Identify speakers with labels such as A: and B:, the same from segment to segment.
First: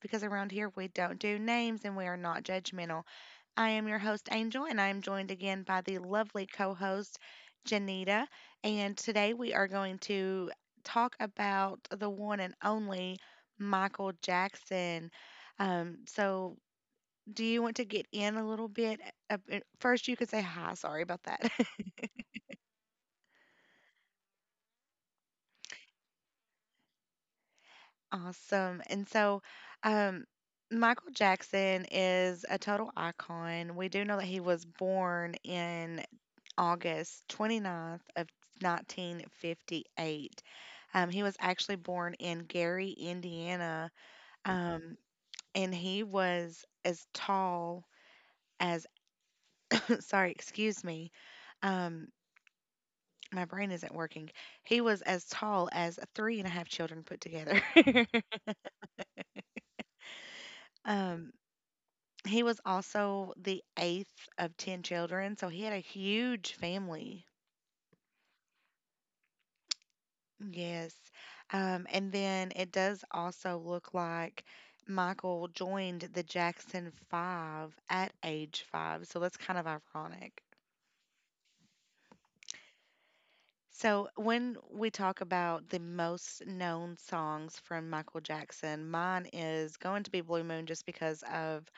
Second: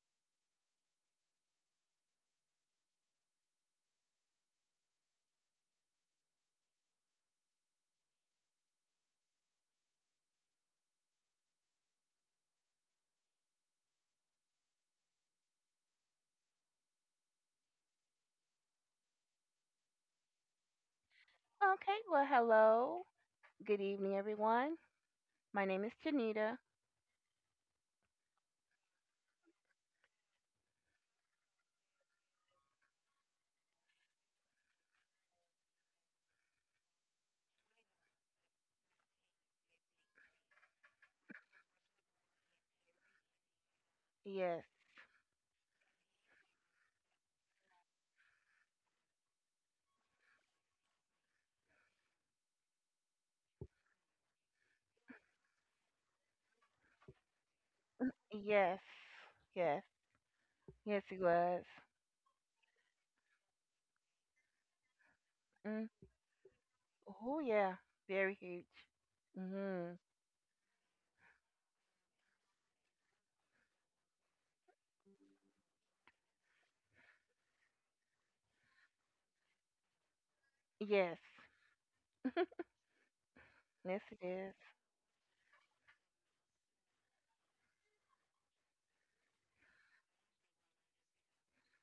A: because around here we don't do names and we are not judgmental. I am your host, Angel, and I am joined again by the lovely co host, Janita. And today we are going to talk about the one and only Michael Jackson. So, do you want to get in a little bit? First, you could say hi. Sorry about that.
B: Okay, well, hello. Good evening, everyone. My name is Janita.
A: Awesome. And so, um, Michael Jackson is a total icon. We do know that he was born in August 29th of 1958. He was actually born in Gary, Indiana,
B: Yes,
A: um, and he was as tall as, sorry, excuse me, um, my brain isn't working. He was as tall as three and a half children put together.
B: yes, yes, yes, it
A: Um,
B: was.
A: He was also the eighth of 10 children, so he had a
B: Mm.
A: huge family.
B: Oh, yeah, very huge. Mm-hmm.
A: Yes. And then it does also look like Michael joined the Jackson Five at age 5, so that's kind of ironic.
B: Yes, yes,
A: So,
B: it is.
A: when we talk about the most known songs from Michael Jackson, mine is going to be Blue Moon just because of,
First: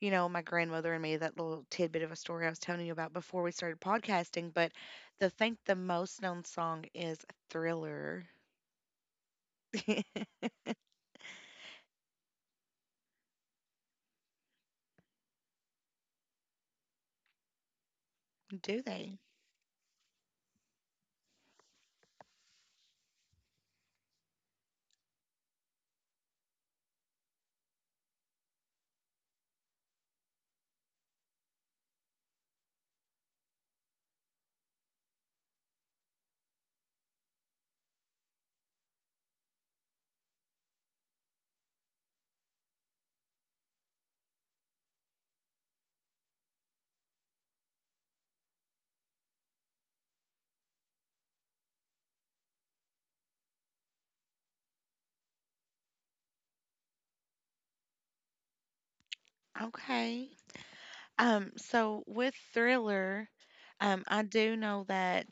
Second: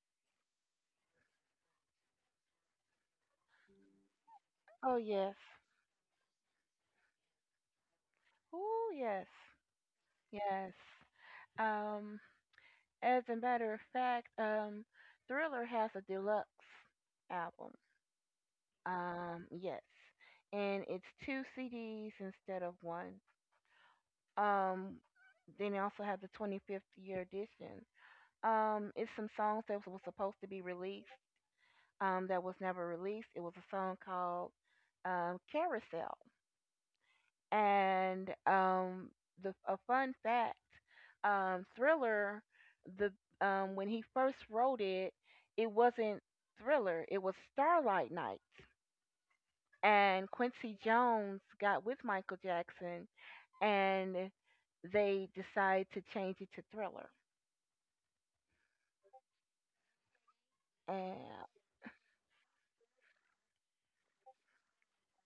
A: my grandmother and me, that little tidbit of a story I was telling you about before we started podcasting. But
B: Oh, yes.
A: the most known song is Thriller.
B: Oh, yes, yes. Um, as a matter of fact, Thriller has a deluxe album.
A: Do they?
B: Yes, and it's two CDs instead of one. Um, then they also have the 25th year edition. It's some songs that was supposed to be released, that was never released. It was a song called, Carousel. And the a fun fact, Thriller, the when he first wrote it, it wasn't Thriller. It was Starlight Night. And Quincy Jones got with Michael Jackson, and they decided to change it to Thriller.
A: Okay.
B: Uh,
A: So with Thriller, I do know that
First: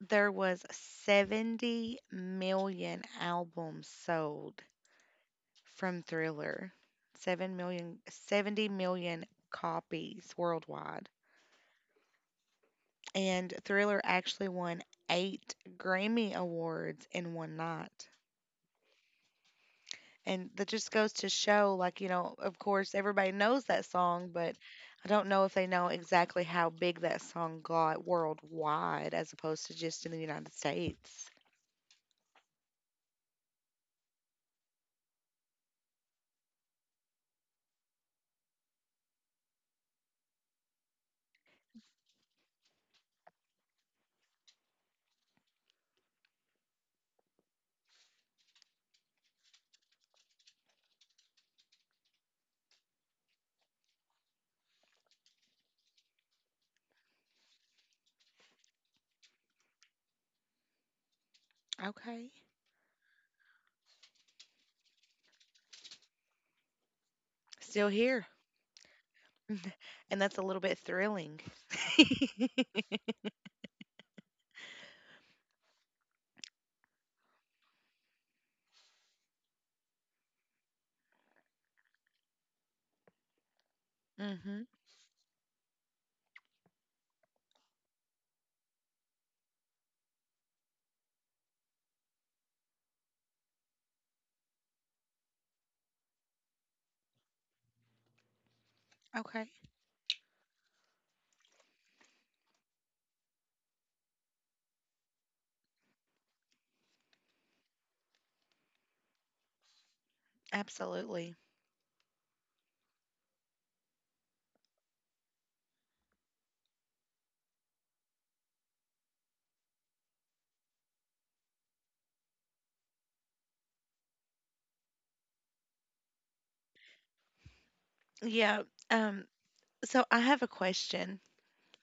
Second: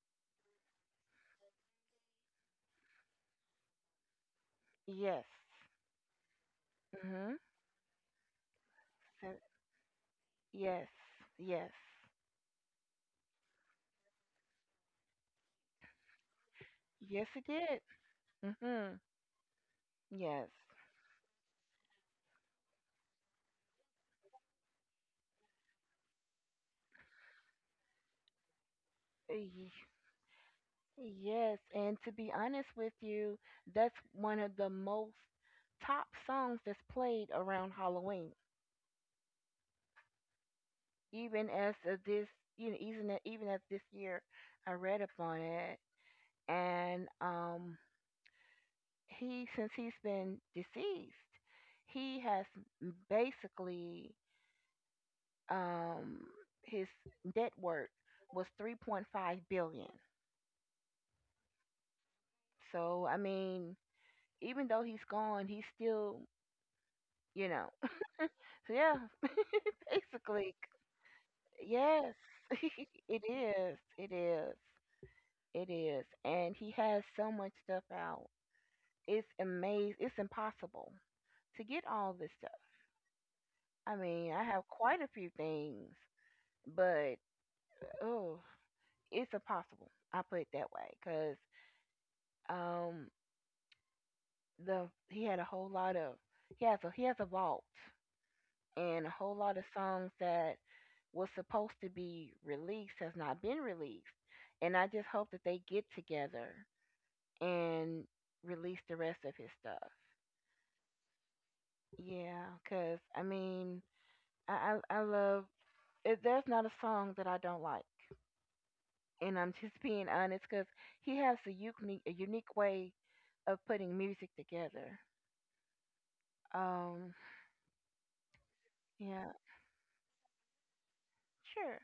A: there was 70 million albums sold
B: yes.
A: from Thriller.
B: Mhm.
A: 70 million
B: So-
A: copies
B: Yes.
A: worldwide.
B: Yes.
A: And Thriller actually won eight Grammy Awards
B: Yes,
A: in
B: it
A: one
B: did.
A: night.
B: Mhm. Yes.
A: And that just goes to show, like, of course, everybody knows that song, but I don't know if they know exactly how big that song got worldwide
B: Uh,
A: as opposed
B: y-
A: to just in the United States.
B: Yes. And to be honest with you, that's one of the most top songs that's played around Halloween. Even as of this, you know, even even as this year, I read up on it, and he, since he's been deceased, he has basically, um his net worth was 3.5 billion.
A: Okay.
B: So I mean, even though he's gone, he's still, you know.
A: Still here.
B: So yeah.
A: And that's a
B: Basically,
A: little bit thrilling.
B: yes. It is, it is, it is. And he has so much stuff out, it's amazing. It's impossible to get all this stuff. I mean, I have
A: Mm-hmm.
B: quite a few things, but oh, it's impossible. I put it that way because, um the he had a whole lot of, he has a vault and a whole
A: Okay.
B: lot of songs that was supposed to be released has not been released. And I just hope that they get together and release the rest of his stuff.
A: Absolutely.
B: Yeah, cause I mean, I love. There's not a song that I don't like, and I'm just being honest, cause he has a unique way of putting music together. Um,
A: Yeah. Um,
B: yeah,
A: so I have a question.
B: sure.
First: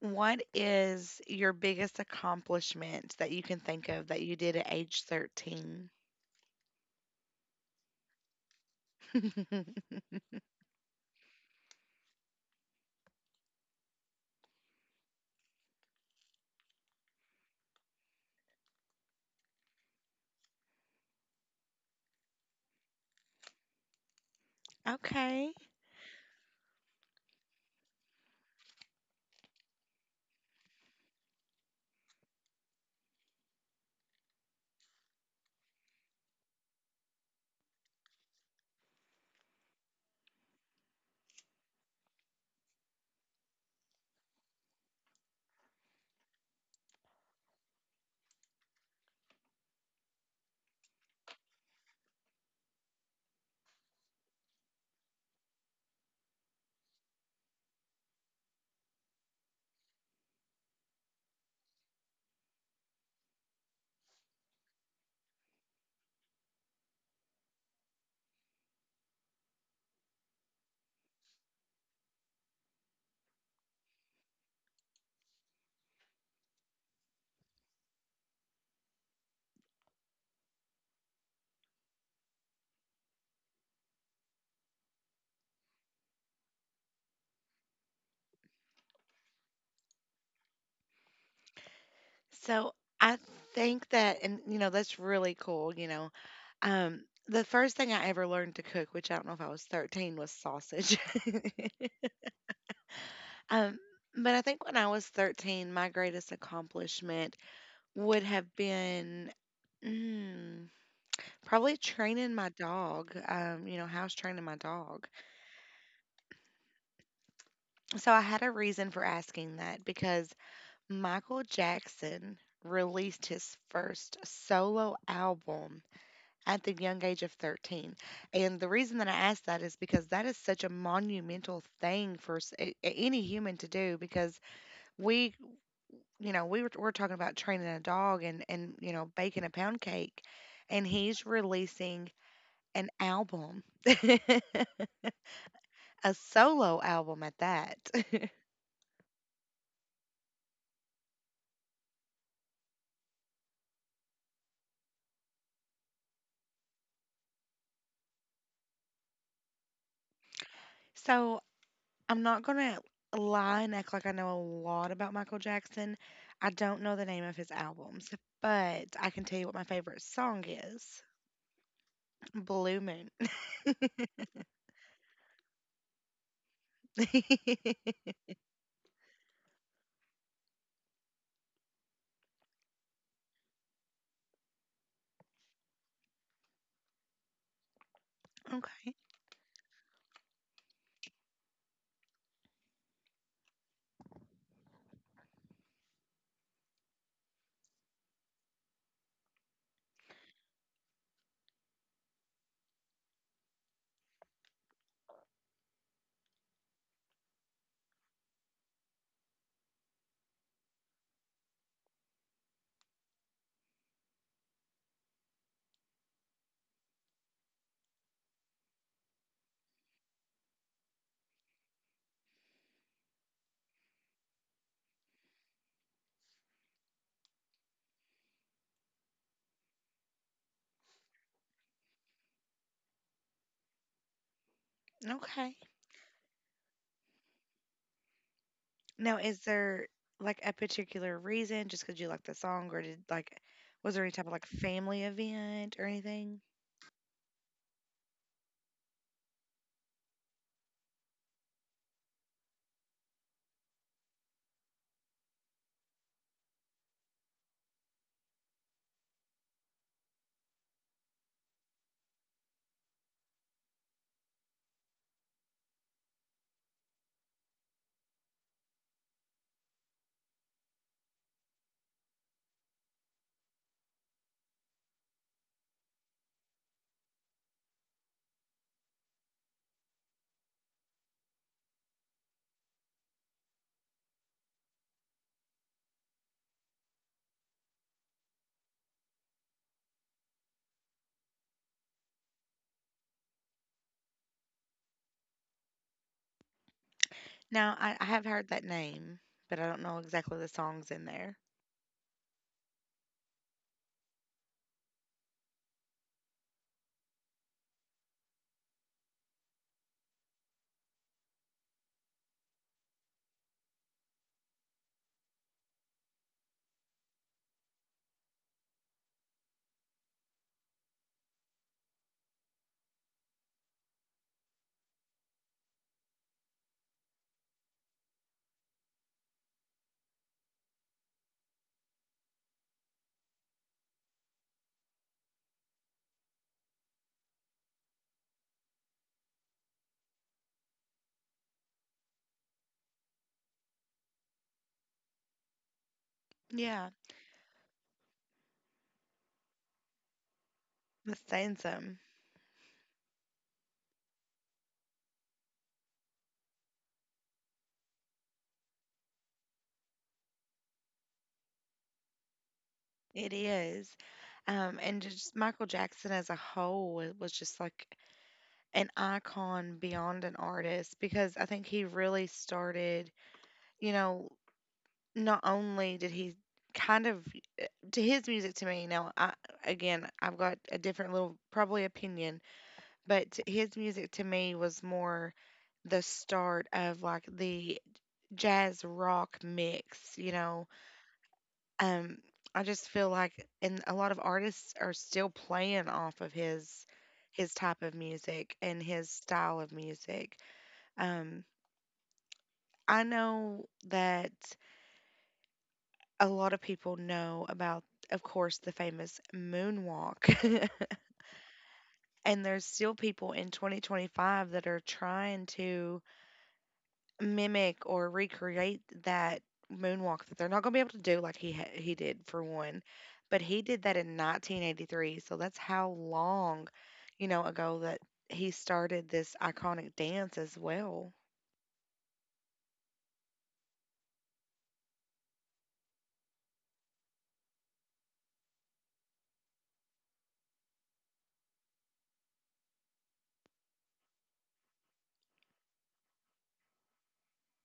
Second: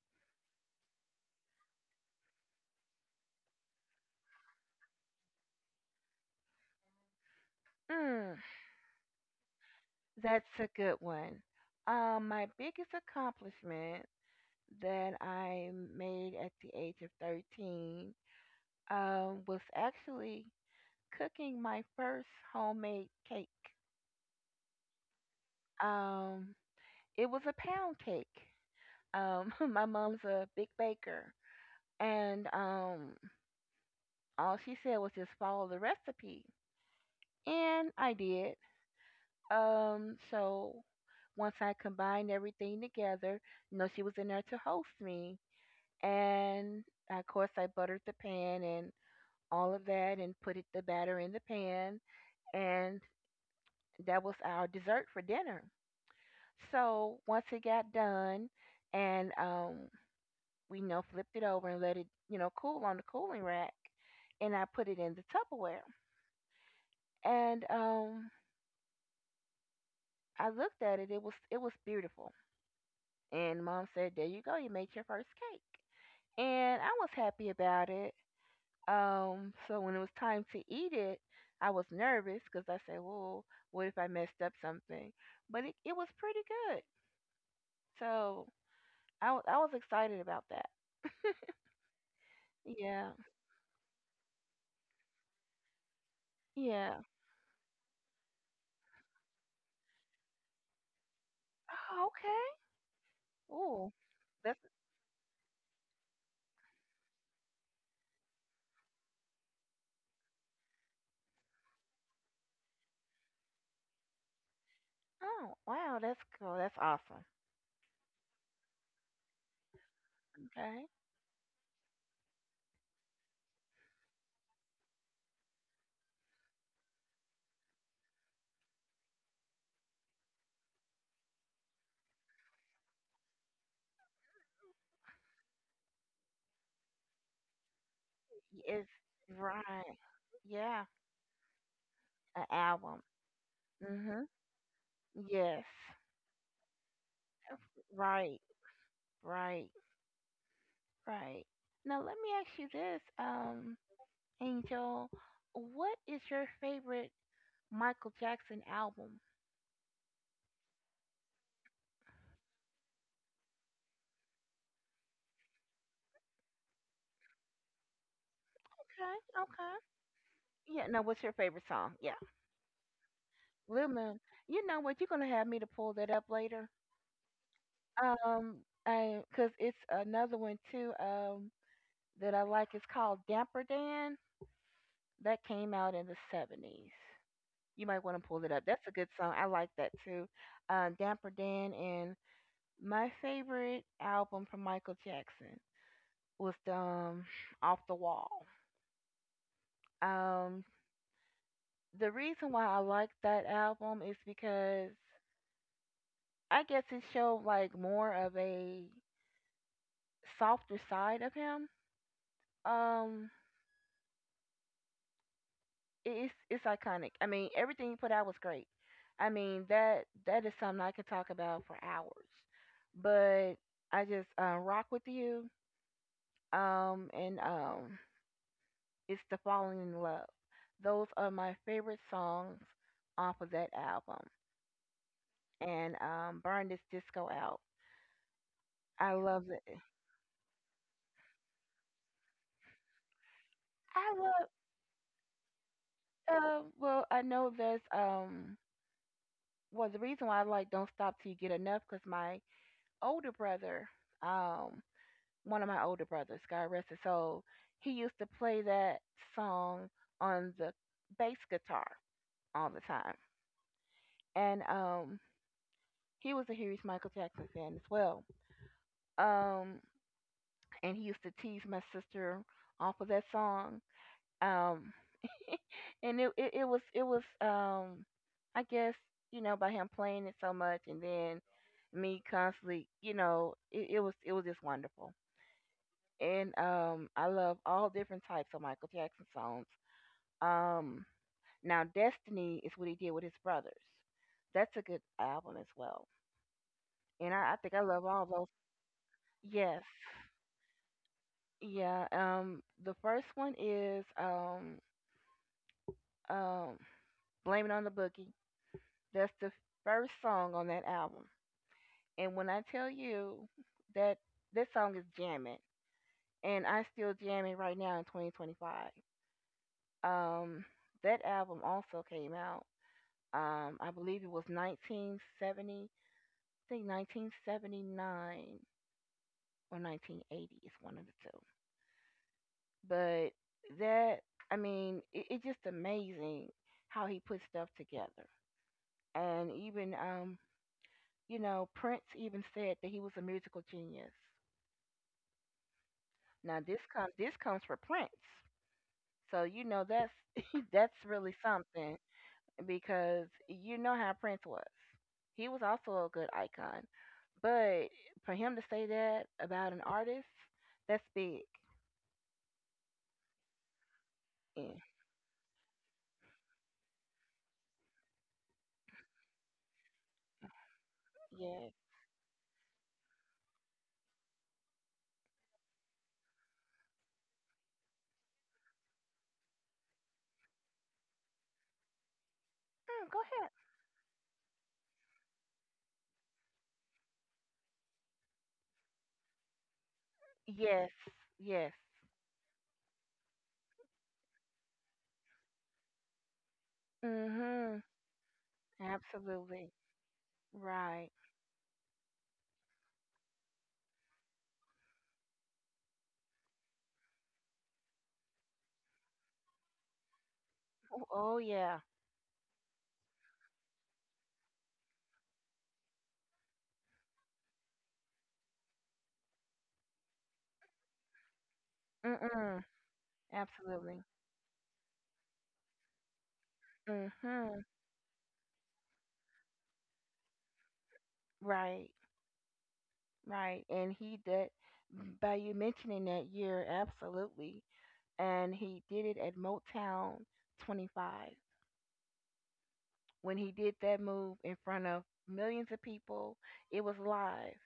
A: What is your biggest accomplishment that you can think of that you did at age 13?
B: Mm. That's a good one. My biggest accomplishment that I made at the age of 13, was actually cooking my first homemade cake.
A: Okay.
B: Um, it was a pound cake. My mom's a big baker, and all she said was just follow the recipe, and I did. So once I combined everything together, you know, she was in there to host me, and of course I buttered the pan and all of that, and put the batter in the pan, and that was our dessert for dinner. So once it got done, and we, you know, flipped it over and let it, you know, cool on the cooling rack, and I put it in the Tupperware. And I looked at it. It was, it was beautiful. And mom said, "There you go, you made your first cake." And I was happy about it. So when it was time to eat it, I was nervous because I said, "Well, what if I messed up something?" But it was pretty good, so I was excited about that.
A: So
B: Yeah,
A: I think that, and that's really cool.
B: yeah.
A: Um, the first thing I ever learned to cook, which I don't know if I was 13, was sausage.
B: Oh, okay.
A: um,
B: Oh,
A: but I
B: that's
A: think when I was 13, my greatest accomplishment would have been, mm, probably training my dog, house training my dog.
B: oh wow, that's cool. That's awesome.
A: So I had a reason for asking that because
B: Okay,
A: Michael Jackson released his first solo album at the young age of 13. And the reason that I asked that is because that is such a monumental thing for any human to do because we, you know, we were, we're talking about training a dog and
B: it's
A: baking a pound
B: right.
A: cake,
B: Yeah,
A: and he's releasing
B: an
A: an
B: album.
A: album.
B: Mhm. Yes.
A: A solo album at that.
B: Right. Right. Right. Now let me ask you this. Angel, what is your favorite Michael Jackson album?
A: So I'm not gonna lie and act like I know a lot about Michael Jackson. I don't know the name of his albums, but I
B: Okay,
A: can tell you what my
B: okay.
A: favorite song
B: Yeah, no,
A: is.
B: what's your favorite song? Yeah.
A: Blue Moon.
B: Little Man, you know what? You're going to have me to pull that up later. Um, cause it's another one too, that I like. It's called Damper Dan. That came out in the 70s. You might want to pull it up. That's a
A: Okay.
B: good song. I like that too. Damper Dan, and my favorite album from Michael Jackson was, Off the Wall. Um, the reason why I like that album is because I guess it showed like more of a softer side of him. Um, it's iconic. I mean, everything he put out was great. I mean that is something I could talk about for hours. But I just, rock with you. And it's the falling in love. Those are my favorite songs off of that album.
A: Okay.
B: And burn this disco out. I
A: Now, is
B: love it.
A: there like a particular reason just because you like the song, or did like was there any
B: I
A: type of like
B: love.
A: family event or anything?
B: Well, I know there's. Well, the reason why I like don't stop till you get enough because my older brother, um, one of my older brothers, God rest his soul, he used to play that song on the bass guitar all the time, and he was a huge Michael Jackson fan as well. Um, and he used to tease my sister off of that song. Um, and it was, I guess, you know, by him playing it so much, and then me constantly, you know, it was, it was just wonderful. And um, I love all different types of Michael Jackson songs. Um, now Destiny is what he did with his brothers. That's a good album as well, and I think
A: Now,
B: I
A: I,
B: love
A: I have
B: all those.
A: heard that name, but I
B: Yes,
A: don't know exactly the songs in there.
B: yeah. The first one is, um Blame It on the Boogie. That's the first song on that album. And when I tell you that this song is jamming, and I still jamming right now in 2025. Um, that album also came out. I believe it was 1970. I think 1979 or 1980 is one of the two. But that, I mean, it's just amazing how he put stuff together. And even, you know, Prince even said that he was a musical genius. Now
A: Yeah,
B: this comes for Prince. So you know that's that's
A: that's
B: really
A: saying
B: something,
A: something.
B: because you know how Prince was. He was also a good icon, but for him to say that about an artist, that's big.
A: It is.
B: Yeah.
A: And just Michael Jackson as a whole was just like an icon beyond an artist because I think
B: Yes.
A: he really started, you know, not only did he kind of to his music to me, now I, again, I've got a different little probably opinion,
B: Mm, go
A: but
B: ahead.
A: his music to me was more the start of like the jazz rock mix,
B: Yes. Yes.
A: Um, I just feel like, and a lot of artists are still playing off of his
B: Mhm.
A: type of music and his style
B: Absolutely.
A: of music.
B: Right.
A: Um, I know that a lot of people know about, of course, the famous moonwalk,
B: Oh, oh yeah.
A: and there's still people in 2025 that are trying to mimic or recreate that moonwalk that they're not going to be able to do like he did for
B: Mm-mm.
A: one, but he did that
B: Absolutely.
A: in 1983, so that's how long
B: Mhm.
A: ago that he started this iconic dance as well.
B: Right. Right. And he did by you mentioning that year. Absolutely. And he did it at Motown 25. When he did that move in front of millions of people, it was live,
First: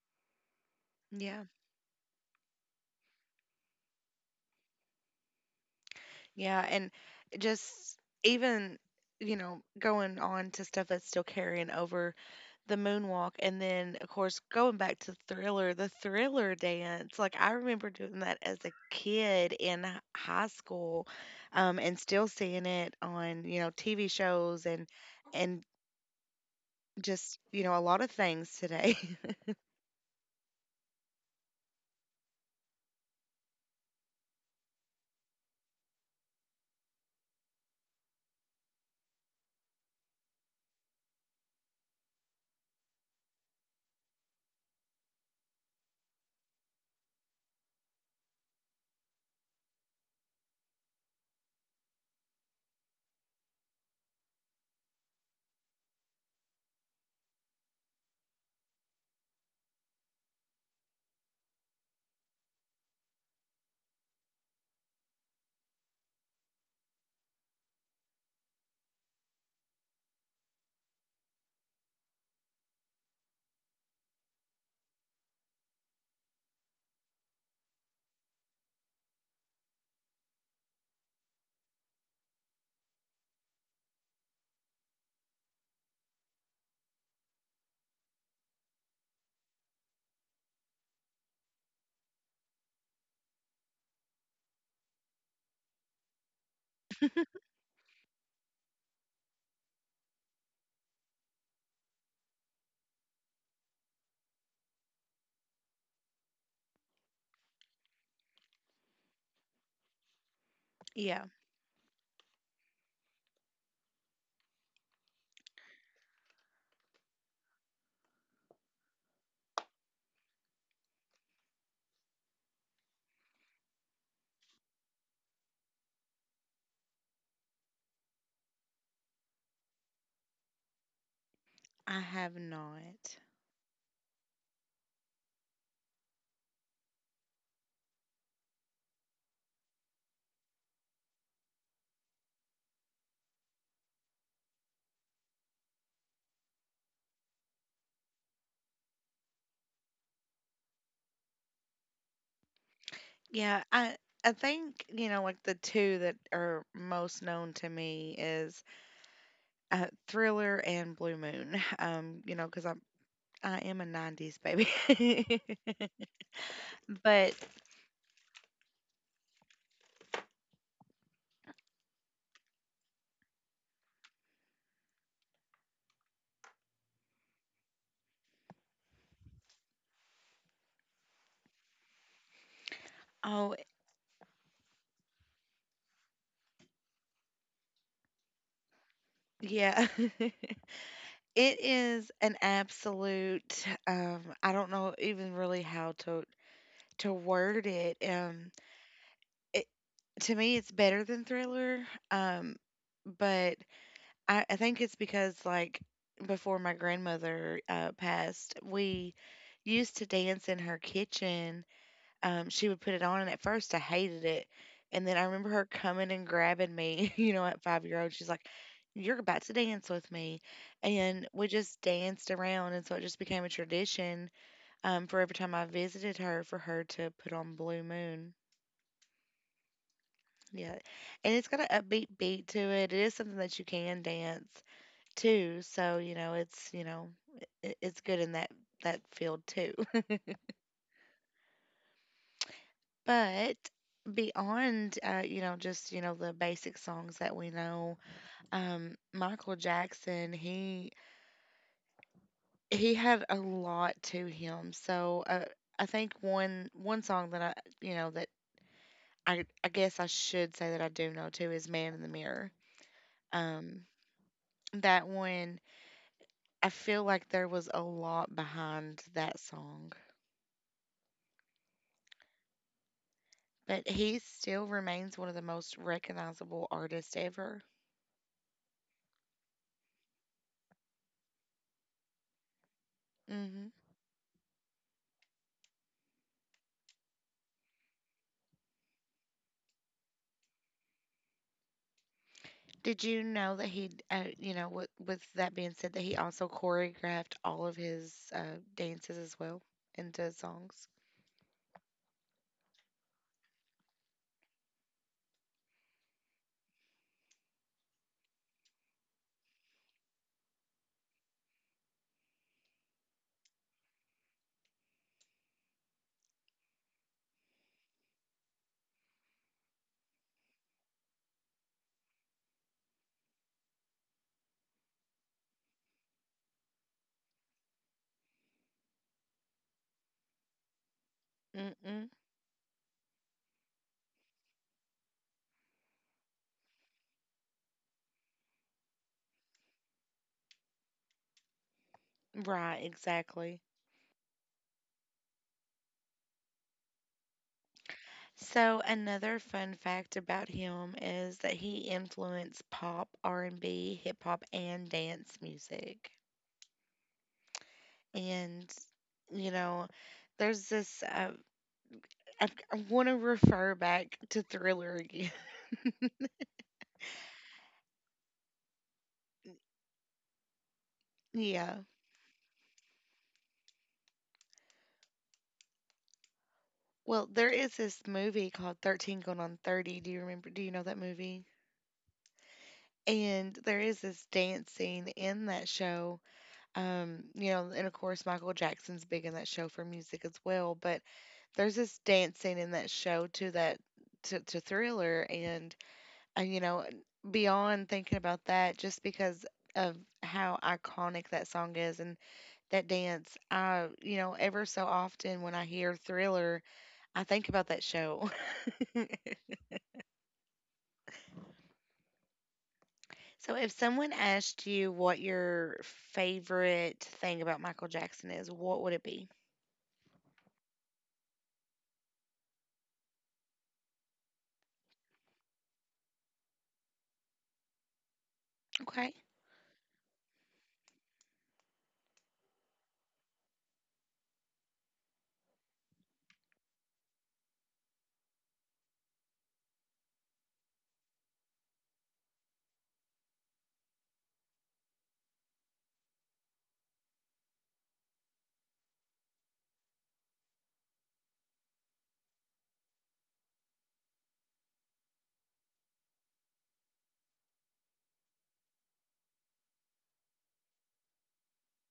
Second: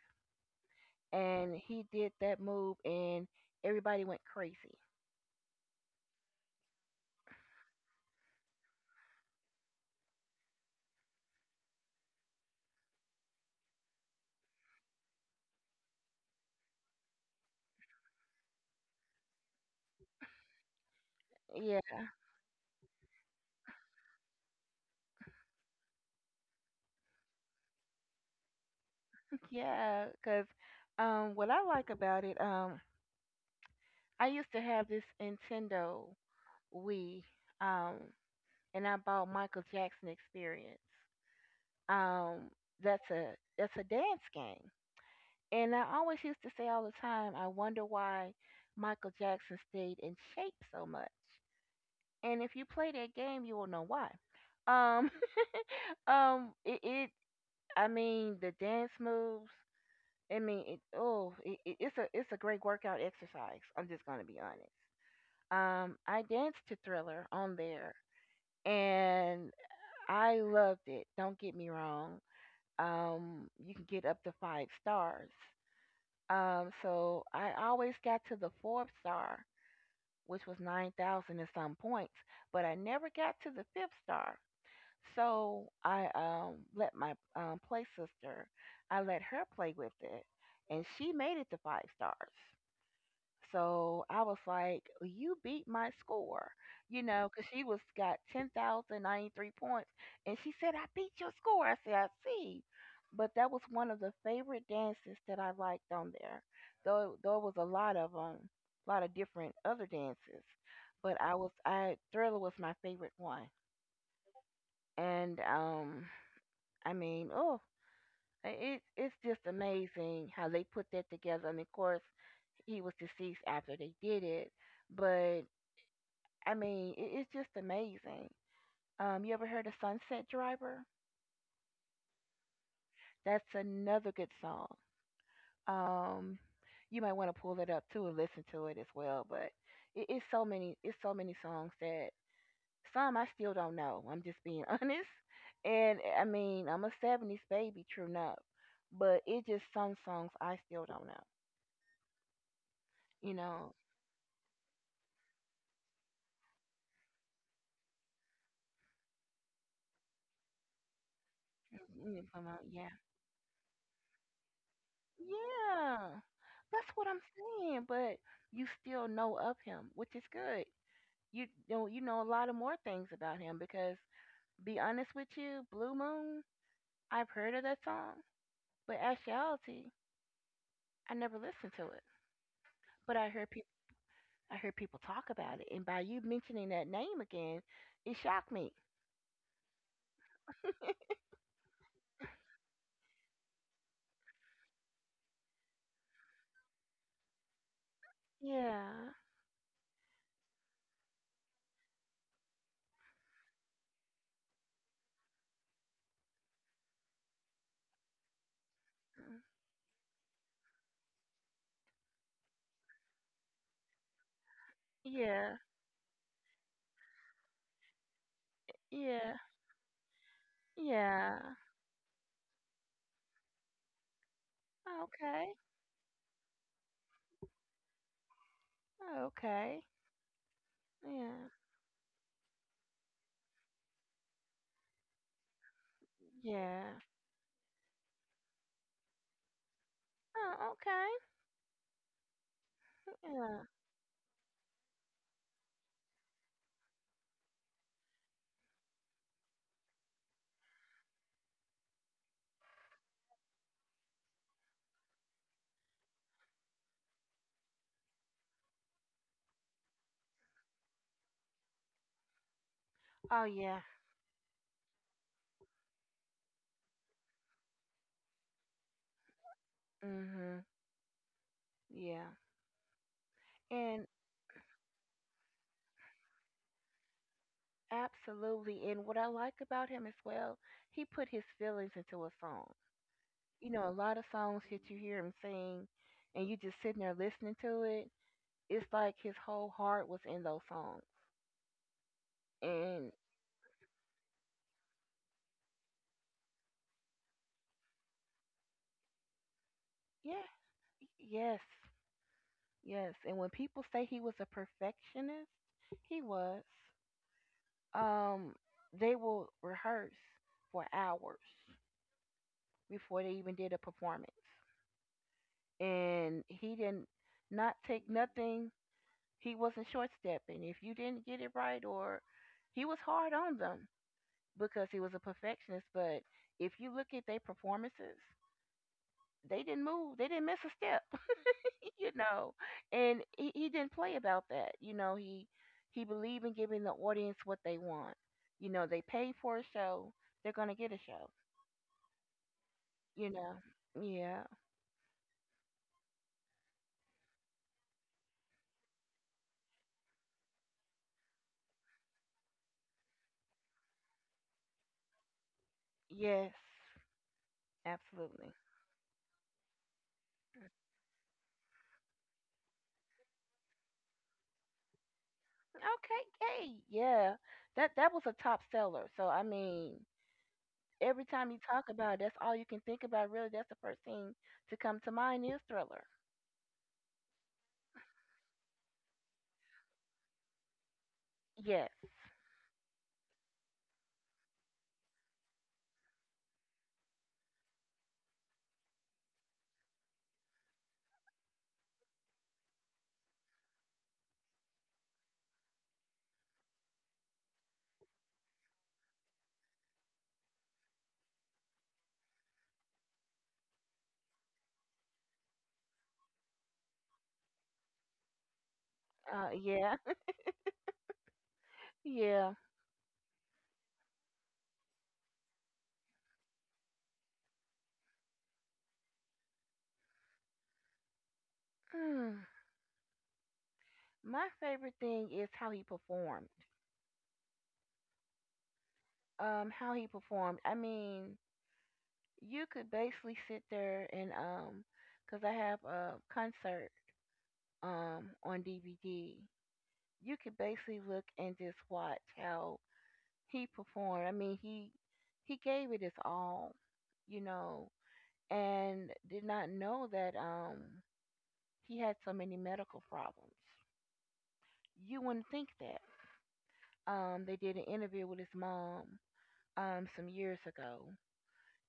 A: Yeah.
B: and he did that move, and everybody went crazy.
A: Yeah, and just even, going on to stuff that's still carrying over the moonwalk, and then of course going back to Thriller, the Thriller dance. Like I remember doing that as a kid in high school,
B: Yeah,
A: and still seeing it on, TV shows, and just, a lot of things today.
B: yeah, because, what I like about it, I used to have this Nintendo Wii, um, and I bought Michael Jackson Experience. Um, that's a that's a dance game. And I always used to say all the time, I wonder why Michael Jackson stayed in shape so much. And if you play that game, you will know why. Um, it, it I mean, the dance moves. I mean, oh, it's a great workout exercise. I'm just gonna be honest. I danced to Thriller on there, and I loved it. Don't get me wrong. You can get up to five stars. So I always got to the fourth star, which was 9,000 and some points, but I never got to the fifth star. So I, let my, play sister, I let her play with it, and she made it to five stars. So I was like, "You beat my score," you know, because she was got 10,093 points, and she said, "I beat your score." I said, "I see," but that was one of the favorite dances that I liked on there. Though it was a lot of, a lot of different other dances, but
A: Yeah,
B: I was I Thriller was my favorite one, and I mean, oh, it's just amazing how they put that together. And of course, he was deceased after they did it, but I mean, it's just amazing. You ever heard of Sunset Driver?
A: I have not.
B: That's another good song. Um, you might want to pull it up too and listen to it as well. But it's so many songs that some I still don't know. I'm just being honest. And eh, I mean, I'm a '70s baby, true enough, but it just some songs I still don't know. You
A: Yeah,
B: know,
A: I think, like the two that are most known to me is Thriller and Blue Moon.
B: mm, come on,
A: Because I'm
B: yeah,
A: I am a 90s baby.
B: yeah. That's what I'm
A: But
B: saying. But you still know of him, which is good. You know, you know a lot of more things about him because, be honest with you, Blue Moon, I've heard of that song, but actuality, I never listened to it. But
A: oh,
B: I heard people talk about it, and by you mentioning that name again, it shocked me.
A: yeah. It is an absolute, I don't know even really how to word it.
B: Yeah,
A: It, to me it's better than Thriller. But I think it's because, like, before my grandmother passed, we
B: mm,
A: used to dance in her kitchen. She would put it on, and at first I hated it, and then I remember
B: yeah,
A: her coming and grabbing me. At 5-year-old old, she's like, "You're
B: yeah,
A: about to dance with me," and
B: yeah.
A: we just danced around, and so it just became a tradition, for every time
B: Okay,
A: I visited her for her to put on Blue Moon.
B: okay,
A: Yeah, and it's
B: yeah,
A: got an upbeat beat to it. It is something that you can dance too. So, you know, it's,
B: yeah.
A: you know, it, it's good in that field too.
B: Oh, okay,
A: But
B: yeah.
A: beyond, just the basic songs that we know. Michael Jackson, he had a lot to him, so I think one song that I guess I should say that I do know too is Man in the Mirror.
B: Oh,
A: um
B: yeah.
A: that one I feel like there was a lot behind that song.
B: Mhm. Yeah.
A: But
B: And
A: he still remains one of the most recognizable artists ever.
B: absolutely. And what I like about him as well, he put his feelings into a song.
A: Hmm.
B: You know, a lot of songs that you hear him sing, and you just sitting there listening to it, it's like his whole heart was in those songs.
A: Did
B: And
A: you know that he, with that being said, that he also choreographed all of his dances as well into
B: yeah,
A: songs?
B: yes, yes. And when people say he was a perfectionist, he was. Um, they will rehearse for hours before they even did a performance. And he didn't not take nothing. He wasn't short stepping. If you didn't get it right, or he was hard on them because he was a perfectionist. But if you look at their performances, they didn't move. They didn't miss a step,
A: Mm-mm.
B: you know. And he didn't play about that. You know, he believed in giving the audience what they want. You know, they paid for a show, they're gonna get a show.
A: Right,
B: You know.
A: exactly.
B: Yeah.
A: So another fun fact about him is that he influenced pop, R&B, hip hop, and dance music.
B: Yes. Absolutely.
A: And you know, there's this, I, I want to refer back to Thriller again.
B: Okay. Hey. Yeah. That was a top seller. So I mean, every time you
A: Yeah.
B: talk about it, that's all you can think about. Really, that's the first thing to come to mind is Thriller.
A: Well, there is this movie called 13 Going on 30. Do you remember? Do you know that movie?
B: Yes.
A: And there is this dance scene in that show. And of course, Michael Jackson's big in that show for music as well. But there's this dance scene in that show to that to Thriller. And, uh, you know, beyond thinking about that, just because of how iconic that song is and that dance, ever so often when I hear Thriller, I think about that show.
B: Yeah. Yeah.
A: So if someone asked you what your favorite thing about Michael Jackson is, what would it be?
B: Hmm. My favorite thing is how he performed.
A: Okay.
B: How he performed. I mean, you could basically sit there and cause I have a concert on DVD. You could basically look and just watch how he performed. I mean, he gave it his all. You know, and did not know that he had so many medical problems. You wouldn't think that. They did an interview with his mom, some years ago,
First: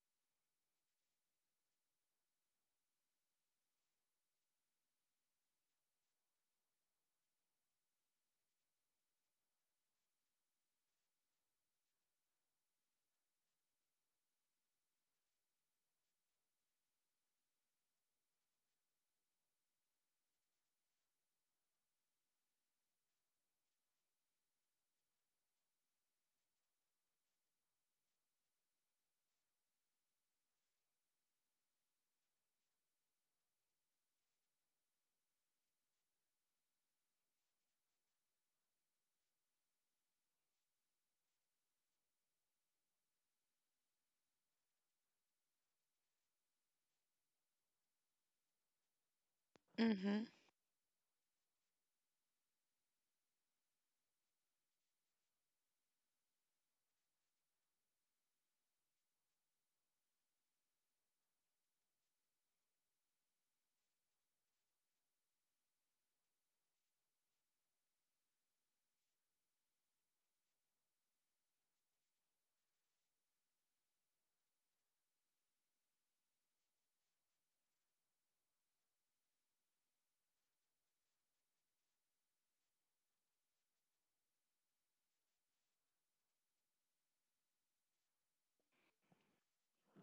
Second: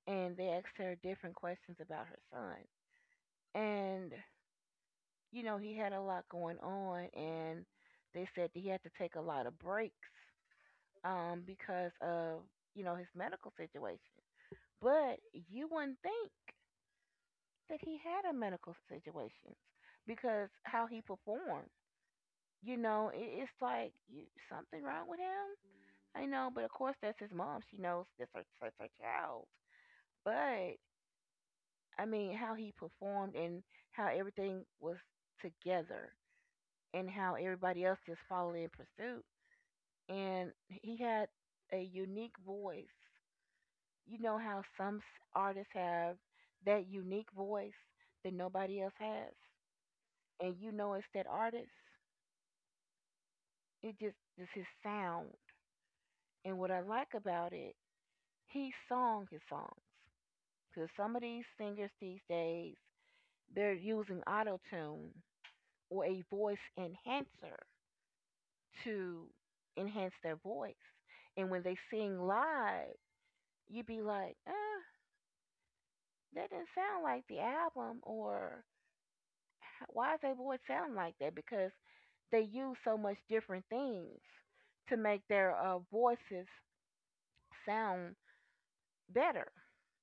B: and they asked her different questions about her son. And, you know, he had a lot going on, and they said that he had to take a lot of breaks, because of, you know, his medical situation. But you wouldn't think that he had a medical situation because how he performed, you know, it's like you, something wrong with him. I know, but of course that's his mom. She knows that's her child. But I mean, how he performed and how everything was together, and how everybody else just followed in pursuit. And he had a unique voice. You know how some artists have that unique voice that nobody else has,
A: Mm-hmm.
B: and you know it's that artist. It's his sound. And what I like about it, he sung his songs. Because some of these singers these days, they're using auto tune or a voice enhancer to enhance their voice. And when they sing live, you'd be like, eh, that didn't sound like the album, or why does their voice sound like that? Because they use so much different things to make their voices sound better.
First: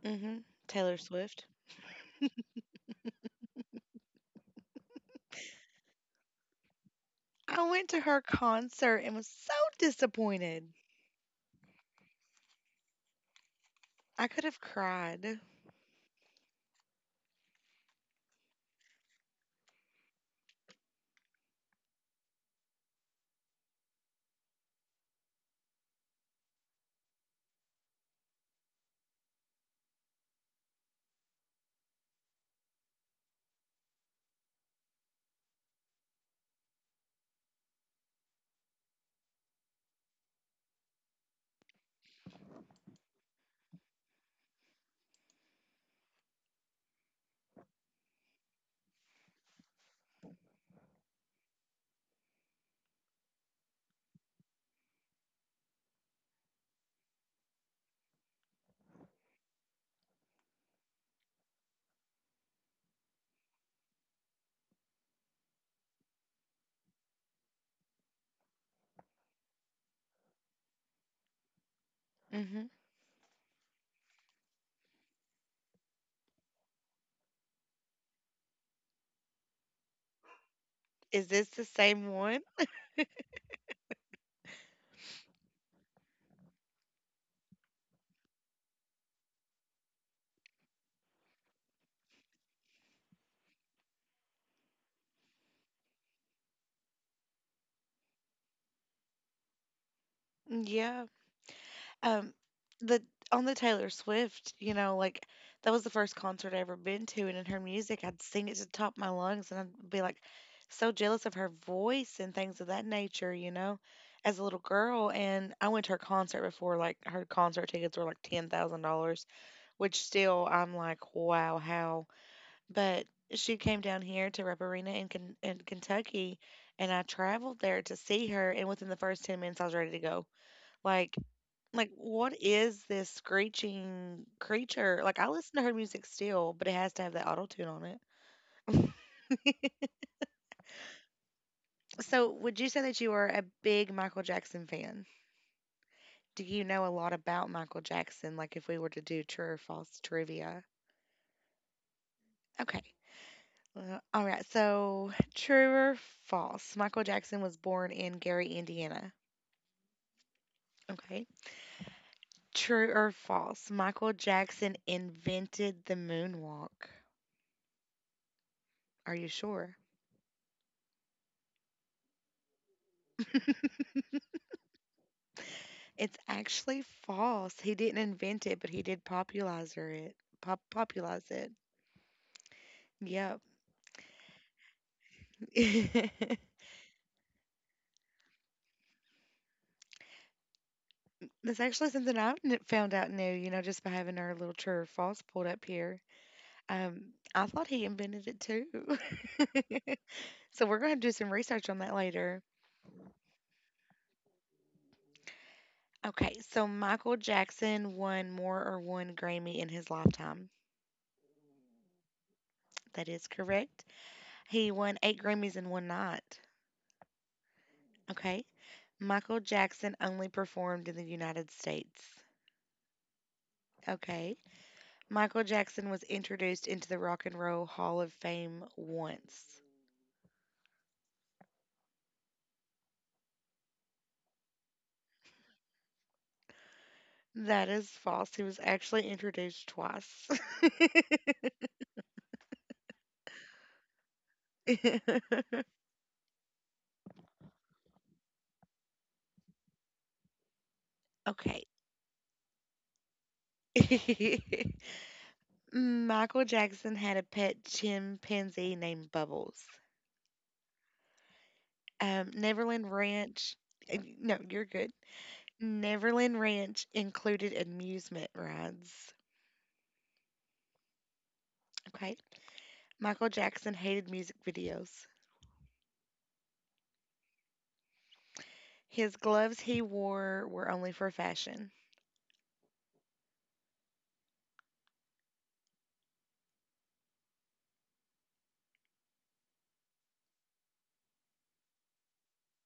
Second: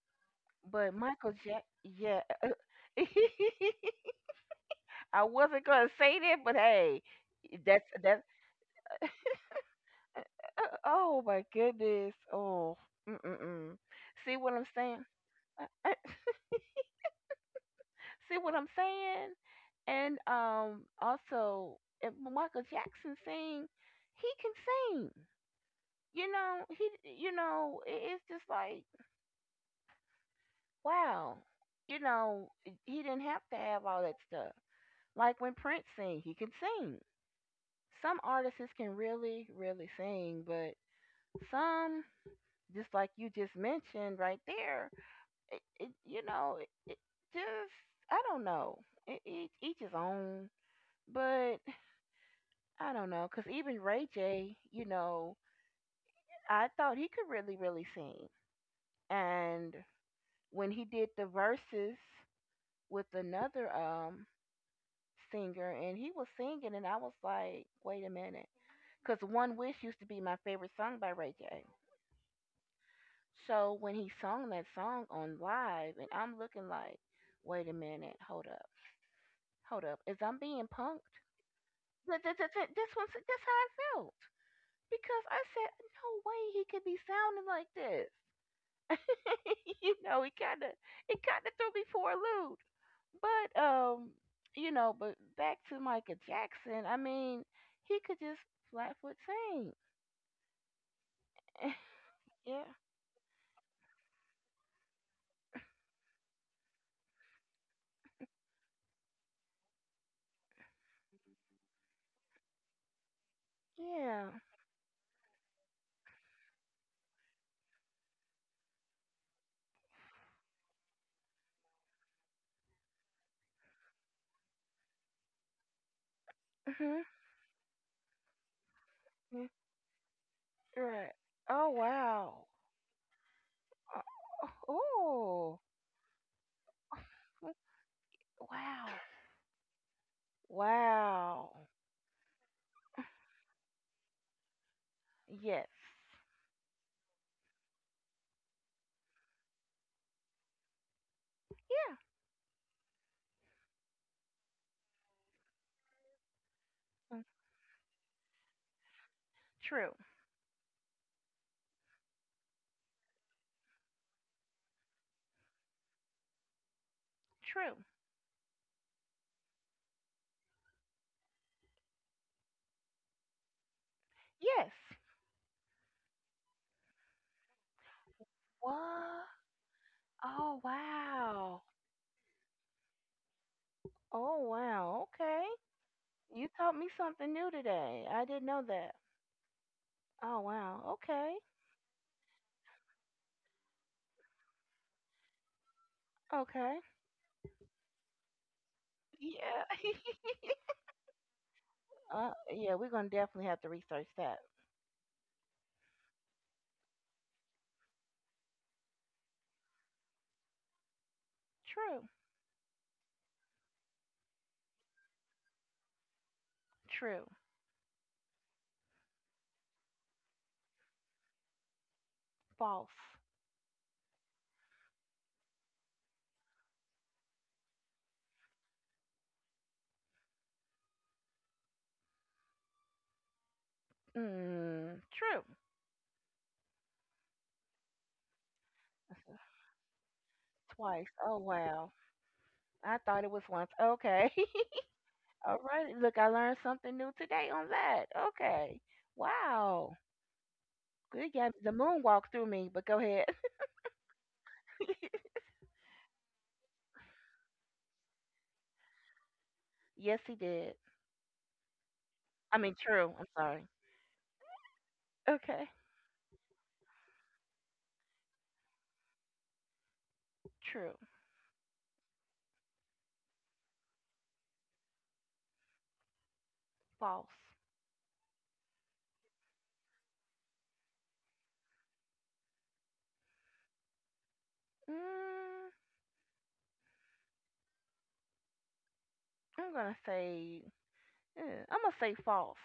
A: Mm-hmm.
B: But
A: Taylor
B: Michael
A: Swift.
B: Jack, yeah, I wasn't gonna say that, but hey,
A: I
B: that's
A: went to her
B: that's.
A: concert and was so disappointed.
B: Oh my goodness. Oh, mm-mm-mm.
A: I
B: See
A: could
B: what
A: have
B: I'm saying?
A: cried.
B: Uh, uh, See what I'm saying? And also, if Michael Jackson sing, he can sing. You know, he. You know, it's just like wow. You know, he didn't have to have all that stuff. Like when Prince sing, he can sing. Some artists can really, really sing, but some, just like you just mentioned right there, it you know, it just, I don't know. It, each his own, but I don't know because even Ray J, you know, I thought he could really really sing, and when he did the verses with another singer and he was singing and I was like, wait a minute, because One Wish used to be my favorite song by Ray J.
A: Mm-hmm.
B: So when he sung that song on live, and I'm looking like, wait a minute, hold up, is I'm being punked?
A: Is this the same one?
B: This one's that's how I felt because I said no way he could be sounding like this. You know, it kind of threw me for a loop. But you know, but back to Michael Jackson. I mean, he could just flatfoot sing.
A: Yeah. Um,
B: Yeah,
A: the On the Taylor Swift, like that was the first concert I ever been to, and in her music, I'd sing it to the top of my lungs, and I'd be like so jealous of her voice and things of that nature,
B: mm-hmm,
A: as a little girl. And I went to her concert before, like her concert tickets were like $10,000, which still I'm like, wow, how? But she came down here to Rep Arena in in Kentucky, and
B: yeah,
A: I traveled there to see her, and within the first ten
B: hmm,
A: minutes, I was ready to go.
B: right.
A: Like
B: Oh
A: like, what
B: wow.
A: is this screeching creature? Like, I listen
B: Oh,
A: to her music still, but it has to have that auto
B: mm,
A: tune on
B: wow.
A: it.
B: Wow.
A: So, would you say that you are a big Michael Jackson fan?
B: Yes.
A: Do you know a lot about Michael Jackson? Like, if we were to do true or false trivia?
B: Yeah.
A: Okay. All right. So, true or false? Michael
B: Mm,
A: Jackson was born in Gary, Indiana.
B: true.
A: Okay. True or false? Michael Jackson invented the moonwalk.
B: True.
A: Are you sure?
B: Yes.
A: It's actually false. He didn't invent it, but
B: What?
A: he did popularize it.
B: Oh,
A: Popularize it.
B: wow.
A: Yep.
B: Oh, wow. Okay. You taught me something new today. I didn't know that. Oh, wow. Okay.
A: That's actually something I found out new, just by having our little true or false pulled up here.
B: Okay.
A: Um, I thought he invented it too.
B: Yeah.
A: So we're going to do some research on that later.
B: Yeah, we're gonna definitely have to research that.
A: Okay, so Michael Jackson won more or one Grammy in his lifetime.
B: True,
A: That is correct. He won eight Grammys in one night.
B: true,
A: Okay. Michael Jackson only performed in the United States.
B: false.
A: Okay. Michael Jackson was introduced into the Rock and Roll Hall of Fame once.
B: Mm, true.
A: That is false. He was actually introduced twice.
B: Twice. Oh wow. I thought it was once. Okay. All right. Look, I learned something new today on that. Okay. Wow. Good. Yeah,
A: Okay.
B: the moon walked through me, but go ahead.
A: Michael Jackson had a pet chimpanzee named Bubbles.
B: Yes, he did. I mean,
A: Neverland
B: true. I'm
A: Ranch.
B: sorry.
A: No, you're good.
B: Okay.
A: Neverland Ranch included amusement rides.
B: True.
A: Okay. Michael Jackson hated music videos.
B: False.
A: His gloves he wore were only for fashion.
B: Mm, I'm gonna say. eh, I'm gonna say false.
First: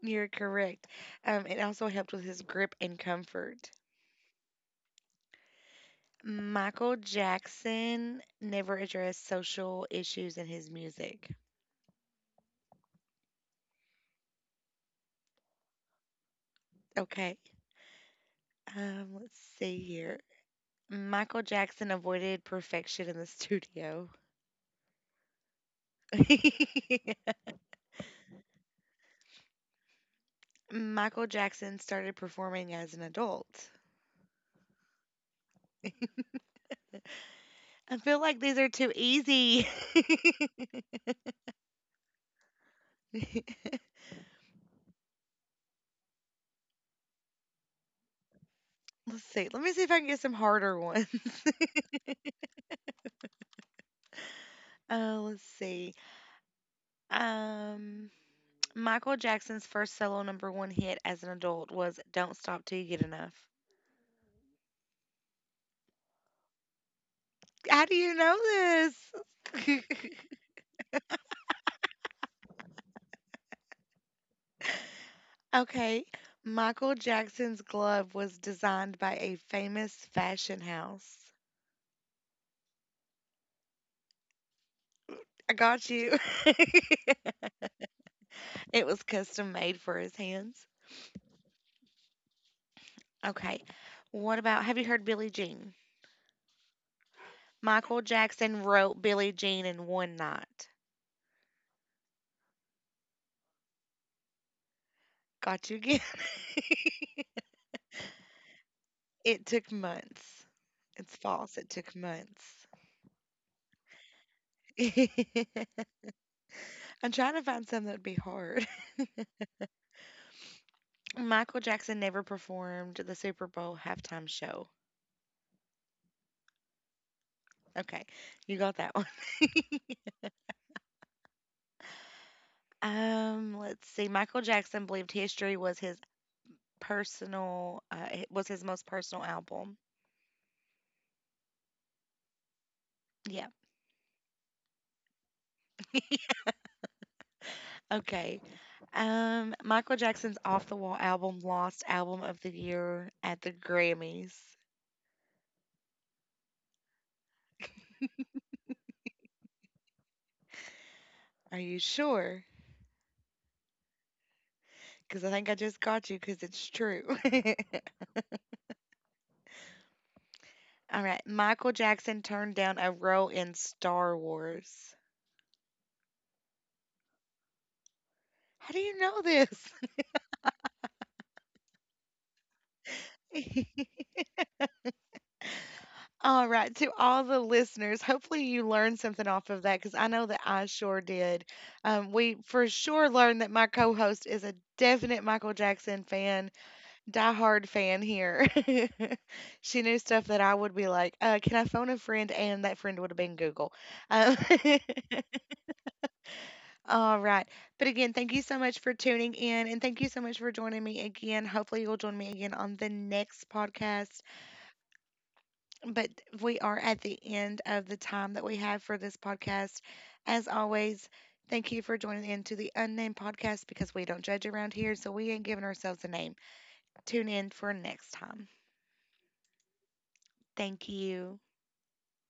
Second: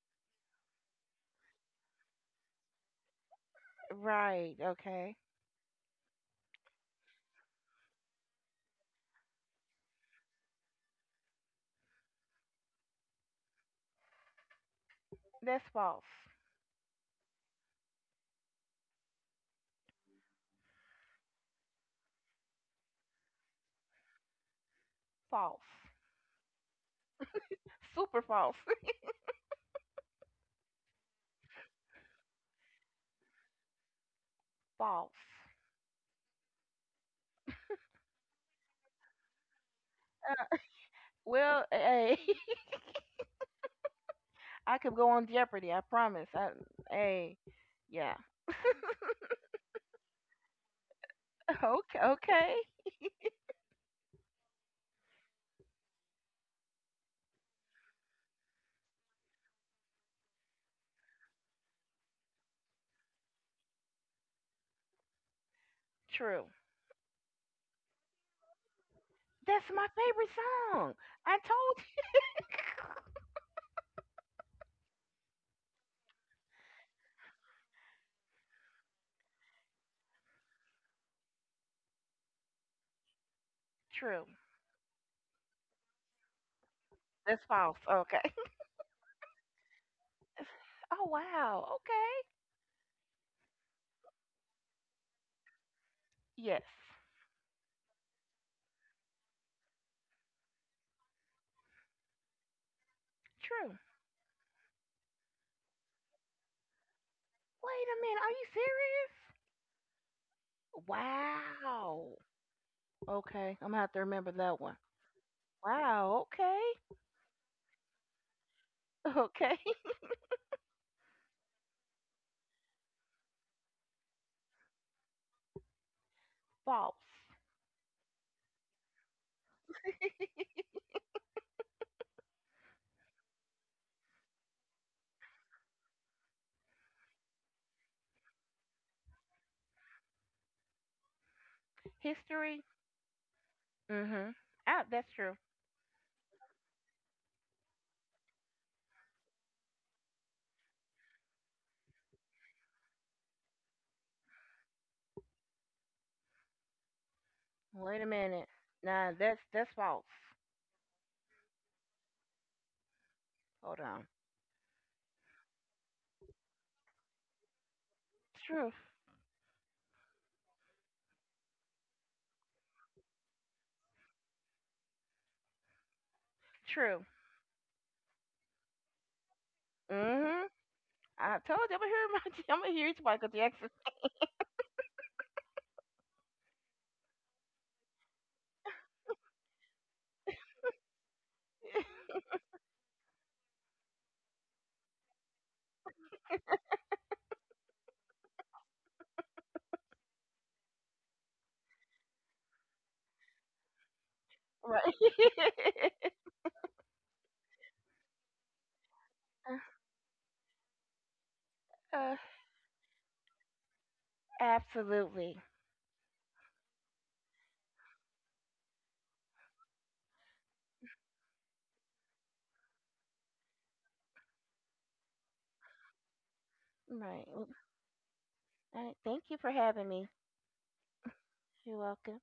A: You're correct. It also helped with his grip and comfort.
B: Right. Okay.
A: Michael Jackson never addressed social issues in his music.
B: That's false.
A: Okay. Let's see here. Michael Jackson avoided perfection in the studio.
B: False. Super false.
A: Michael Jackson started performing as an adult.
B: False.
A: I feel like these are too easy.
B: Uh, Well, hey, I could go on Jeopardy. I promise. Hey, yeah.
A: Let's see. Let me see if I can get some harder ones.
B: Okay. Okay.
A: Oh, let's see. Um, Michael Jackson's first solo number one hit as an adult was "Don't Stop Till You Get Enough."
B: True.
A: How do you know
B: That's
A: this?
B: my favorite song. I told you.
A: Okay. Michael Jackson's glove was designed by a famous fashion house.
B: True.
A: I got you.
B: That's false. Okay.
A: It was custom made for his hands.
B: Oh wow. Okay.
A: Okay. What about have you heard Billie Jean?
B: Yes.
A: Michael Jackson wrote Billie Jean in one night.
B: True.
A: Got you again.
B: Wait a minute.
A: It took months.
B: Are you serious?
A: It's false. It took
B: Wow.
A: months.
B: Okay. I'm gonna have to remember that one. Wow. Okay.
A: I'm trying to find some that would be hard.
B: Okay.
A: Michael Jackson never performed the Super Bowl halftime show.
B: False.
A: Okay, you got that one. Let's see. Michael Jackson believed History was his personal, it was his most personal album.
B: History.
A: Yeah.
B: Mm-hmm. Ah, that's true.
A: Okay. Michael Jackson's Off the Wall album lost album of the year at the Grammys.
B: Wait a minute. Nah, that's false.
A: Are you sure?
B: Hold on.
A: Because I think I just got you because it's true.
B: True.
A: All right. Michael Jackson turned down a role in Star Wars.
B: True.
A: How do you know this?
B: Mm-hmm. I told you I'm gonna hear my, I'm gonna hear it's Michael Jackson.
A: All right. To all the listeners, hopefully you learned something off of that because I know that I sure did. We for sure learned that my co host is a definite Michael Jackson fan, diehard fan here. She knew stuff that I would be like, can I phone a friend? And that friend would have been Google. Um,
B: Right.
A: All right. But again, thank you so much for tuning in and thank you so much for joining me again. Hopefully, you'll join
B: Uh,
A: me again on the next podcast.
B: Absolutely.
A: But we are at the end of the time that we have for this podcast. As always, thank you for joining in to the Unnamed Podcast because we don't judge around here, so we ain't giving ourselves a name. Tune
B: Right.
A: in
B: Well,
A: for next time.
B: all right. Thank you for having me.
A: Thank you.
B: You're welcome.